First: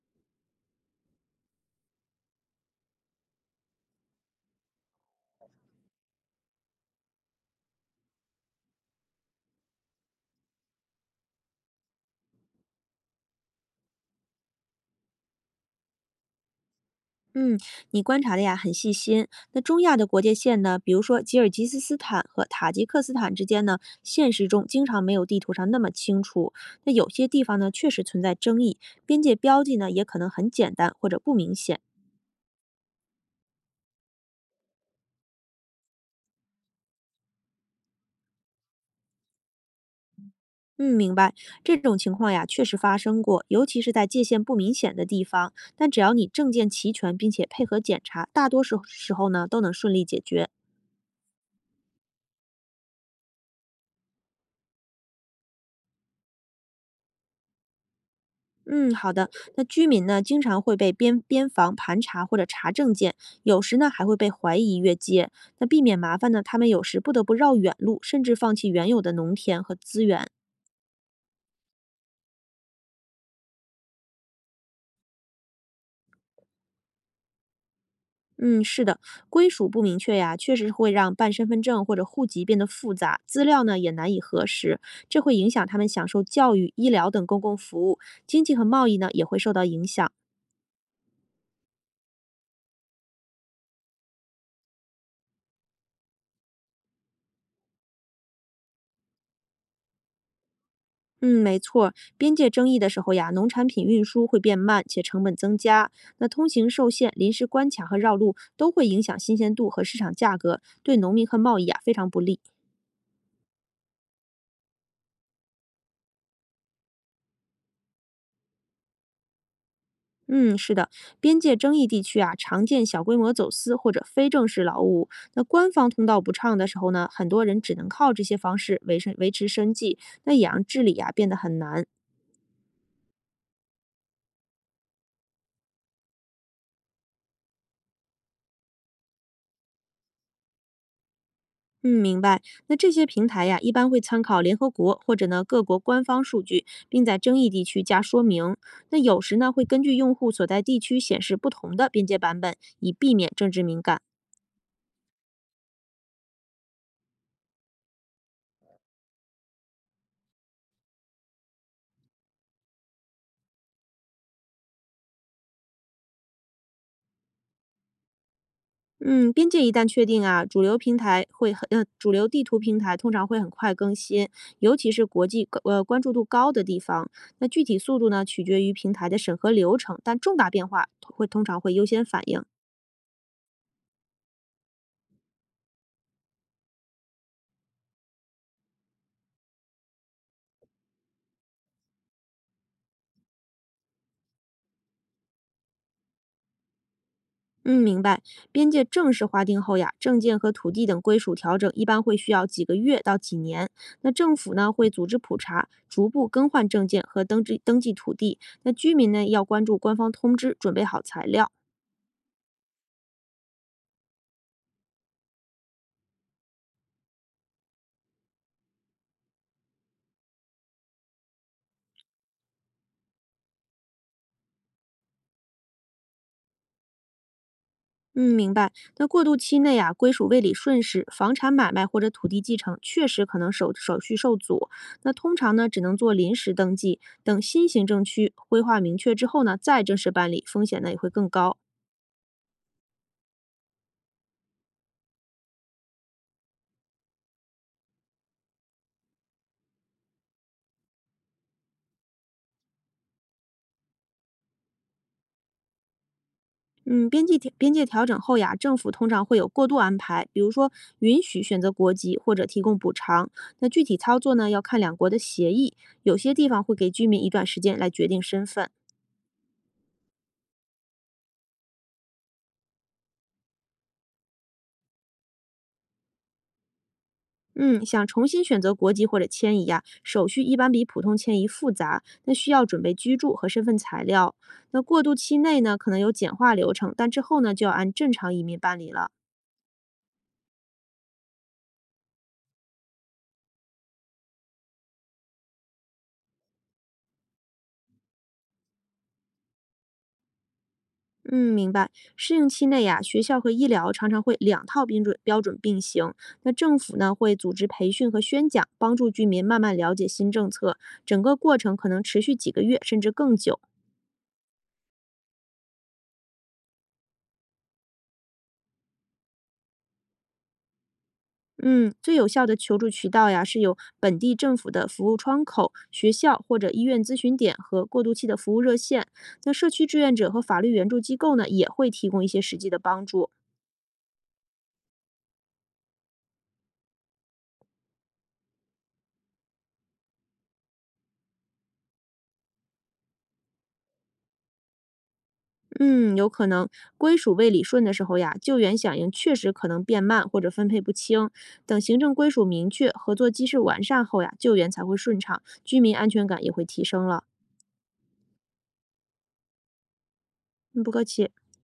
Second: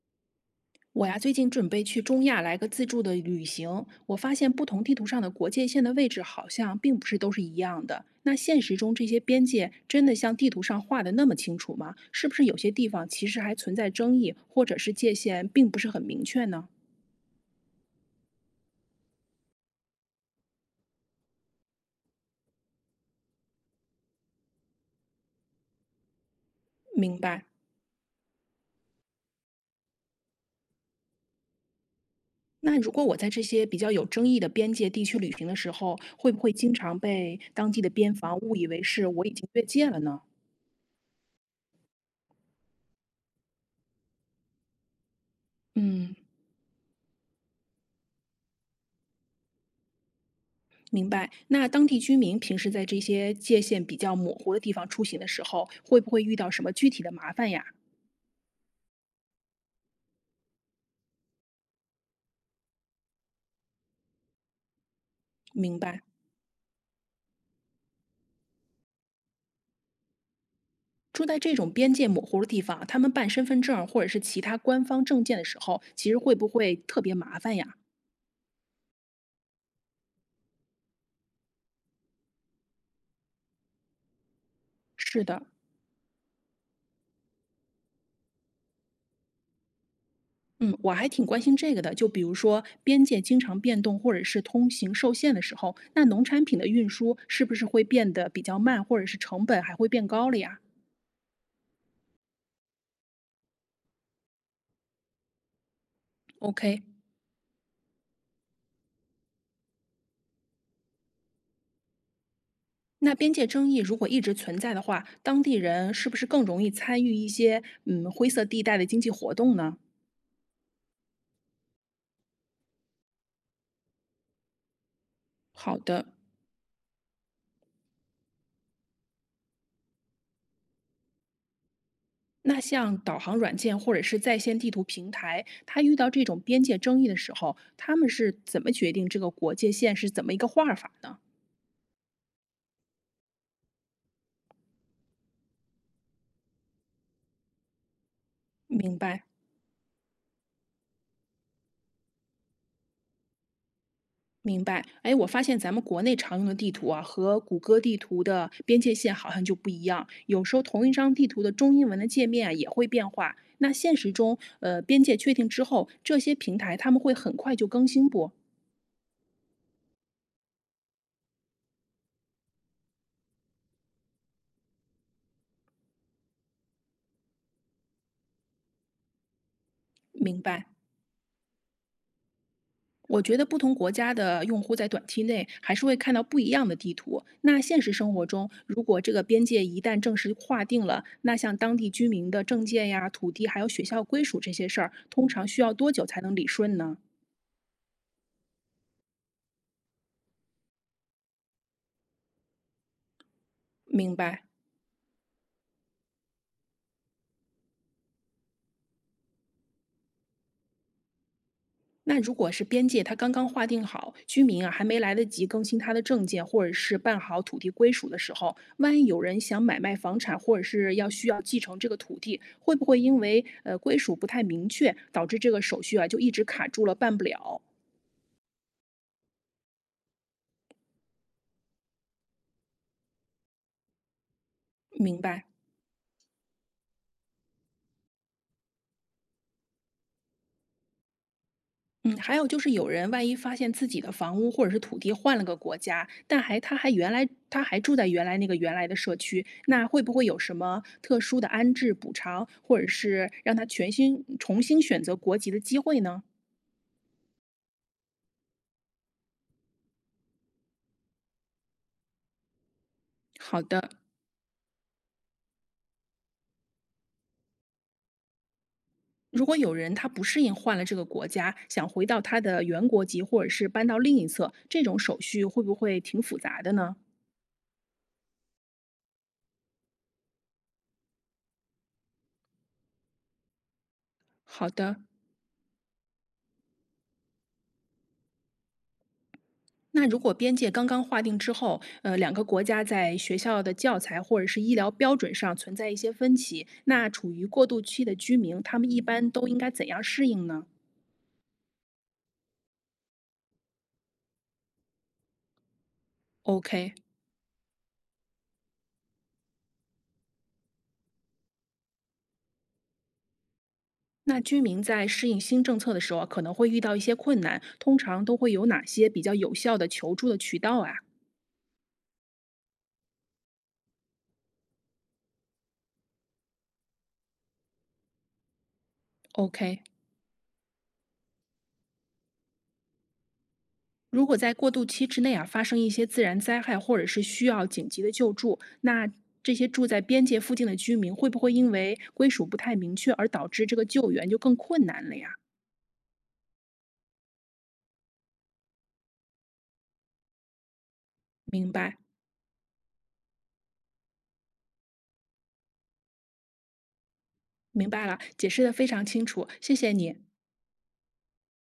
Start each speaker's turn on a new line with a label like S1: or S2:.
S1: 我呀，最近准备去中亚来个自助的旅行，我发现不同地图上的国界线的位置好像并不是都是一样的。那现实中这些边界真的像地图上画的那么清楚吗？是不是有些地方其实还存在争议，或者是界限并不是很明确呢？
S2: 嗯，你观察的呀很细心。那中亚的国界线呢，比如说吉尔吉斯斯坦和塔吉克斯坦之间呢，现实中经常没有地图上那么清楚。那有
S1: 明
S2: 些地
S1: 白。
S2: 方呢，确实存在争议，边界标记呢也可能很简单或者不明显。
S1: 那如果我在这些比较有争议的边界地区旅行的时候，会不会经常被当地的边防误以为是我已经越界了呢？
S2: 嗯，明白。这种情况呀，确实发生过，尤其是在界限不明显的地方。但只要
S1: 嗯。
S2: 你证件齐全，并且配合检查，大多数时候呢都能顺利解决。
S1: 明白。那当地居民平时在这些界限比较模糊的地方出行的时候，会不会遇到什么具体的麻烦呀？
S2: 嗯，好的。那居民呢，经常会被边防盘查或者查证件，有时呢还会被怀疑越界。那
S1: 明
S2: 避免
S1: 白。
S2: 麻烦呢，他们有时不得不绕远路，甚至放弃原有的农田和资源。
S1: 住在这种边界模糊的地方，他们办身份证儿或者是其他官方证件的时候，其实会不会特别麻烦呀？
S2: 嗯，是的，归属不明确呀，确实会让办身份证或者户籍变得复杂，资料呢也难以核实，这
S1: 是
S2: 会
S1: 的，
S2: 影响他们享受教育、医疗等公共服务，经济和贸易呢也会受到影响。
S1: 嗯，我还挺关心这个的。就比如说边界经常变动，或者是通行受限的时候，那农产品的运输是不是会变得比较慢，或者是成本还会变高了呀
S2: 嗯，没错儿边界争议的时候呀，农产品运输会变慢且成本增加，那通行
S1: ？OK，
S2: 受限、临时关卡和绕路都会影响新鲜度和市场价格，对农民和贸易啊非常不利。
S1: 那边界争议如果一直存在的话，当地人是不是更容易参与一些灰色地带的经济活动呢？
S2: 嗯，是的，边界争议地区啊，常见小规模走私或者非正式劳务。那官
S1: 好
S2: 方通
S1: 的，
S2: 道不畅的时候呢，很多人只能靠这些方式维生维持生计，那也让治理啊变得很难。
S1: 那像导航软件或者是在线地图平台，它遇到这种边界争议的时候，他们是怎么决定这个国界线是怎么一个画法呢？
S2: 嗯，明白。那这些平台呀，一般会参考联合国或者呢各国官方数据，并在争议地区加说明。那
S1: 明
S2: 有
S1: 白。
S2: 时呢，会根据用户所在地区显示不同的边界版本，以避免政治敏感。
S1: 明白，哎，我发现咱们国内常用的地图啊，和谷歌地图的边界线好像就不一样。有时候同一张地图的中英文的界面啊也会变化。那现实中，边界确定之后，这些平台他们会很快就更新不？
S2: 嗯，边界一旦确定啊，主流平台会主流地图平台通常会很快更新，尤其是国际关注度高的地方。那具体速度呢，取决于平台的审核流程，但重
S1: 明
S2: 大
S1: 白。
S2: 变化会通常会优先反映。
S1: 我觉得不同国家的用户在短期内还是会看到不一样的地图。那现实生活中，如果这个边界一旦正式划定了，那像当地居民的证件呀、土地还有学校归属这些事儿，通常需要多久才能理顺呢？
S2: 嗯，明白。边界正式划定后呀，证件和土地等归属调整一般会需要几个月到几年。那
S1: 明
S2: 政
S1: 白。
S2: 府呢会组织普查，逐步更换证件和登记土地。那居民呢要关注官方通知，准备好材料。
S1: 那如果是边界它刚刚划定好，居民啊还没来得及更新他的证件，或者是办好土地归属的时候，万一有人想买卖房产，或者是要需要继承这个土地，会不会因为归属不太明确，导致这个手续啊就一直卡住了，办不了？
S2: 嗯，明白。那过渡期内啊，归属未理顺时，房产买卖或者土地继承确实可能手续受阻。那
S1: 明
S2: 通
S1: 白。
S2: 常呢，只能做临时登记，等新行政区规划明确之后呢，再正式办理，风险呢也会更高。
S1: 嗯，还有就是有人万一发现自己的房屋或者是土地换了个国家，但还他还原来他还住在原来的社区，那会不会有什么特殊的安置补偿，或者是让他重新选择国籍的机会呢？
S2: 嗯，边界调整后呀，政府通常会有过渡安排，比如说允许选择国籍或者提供补偿。
S1: 好
S2: 那具
S1: 的，
S2: 体操作呢，要看两国的协议，有些地方会给居民一段时间来决定身份。
S1: 如果有人他不适应换了这个国家，想回到他的原国籍或者是搬到另一侧，这种手续会不会挺复杂的呢？
S2: 嗯，想重新选择国籍或者迁移呀，手续一般比普通迁移复杂，那需要准备居住和身份材料。
S1: 好
S2: 那
S1: 的，
S2: 过渡期内呢，可能有简化流程，但之后呢，就要按正常移民办理了。
S1: 那如果边界刚刚划定之后，两个国家在学校的教材或者是医疗标准上存在一些分歧，那处于过渡期的居民，他们一般都应该怎样适应呢
S2: 嗯，明白。适应期内呀，学校和医疗常常会两套标准并行。那政
S1: ？OK，
S2: 府呢，会组织培训和宣讲，帮助居民慢慢了解新政策。整个过程可能持续几个月，甚至更久。
S1: 那居民在适应新政策的时候啊可能会遇到一些困难，通常都会有哪些比较有效的求助的渠道啊
S2: 嗯，最有效的求助渠道呀，是有本地政府的服务窗口、学校或者医院咨询点和过渡期的服务热线。那社
S1: ？OK，
S2: 区志愿者和法律援助机构呢，也会提供一些实际的帮助。
S1: 如果在过渡期之内啊发生一些自然灾害，或者是需要紧急的救助，那这些住在边界附近的居民会不会因为归属不太明确而导致这个救援就更困难了呀？
S2: 嗯，有可能归属未理顺的时候呀，救援响应确实可能变慢或者分配不清。
S1: 明
S2: 等
S1: 白，
S2: 行政归属明确、合作机制完善后呀，救援才会顺畅，居民安全感也会提升了。
S1: 明白了，解释的非常清楚，谢谢你。
S2: 嗯，不客气。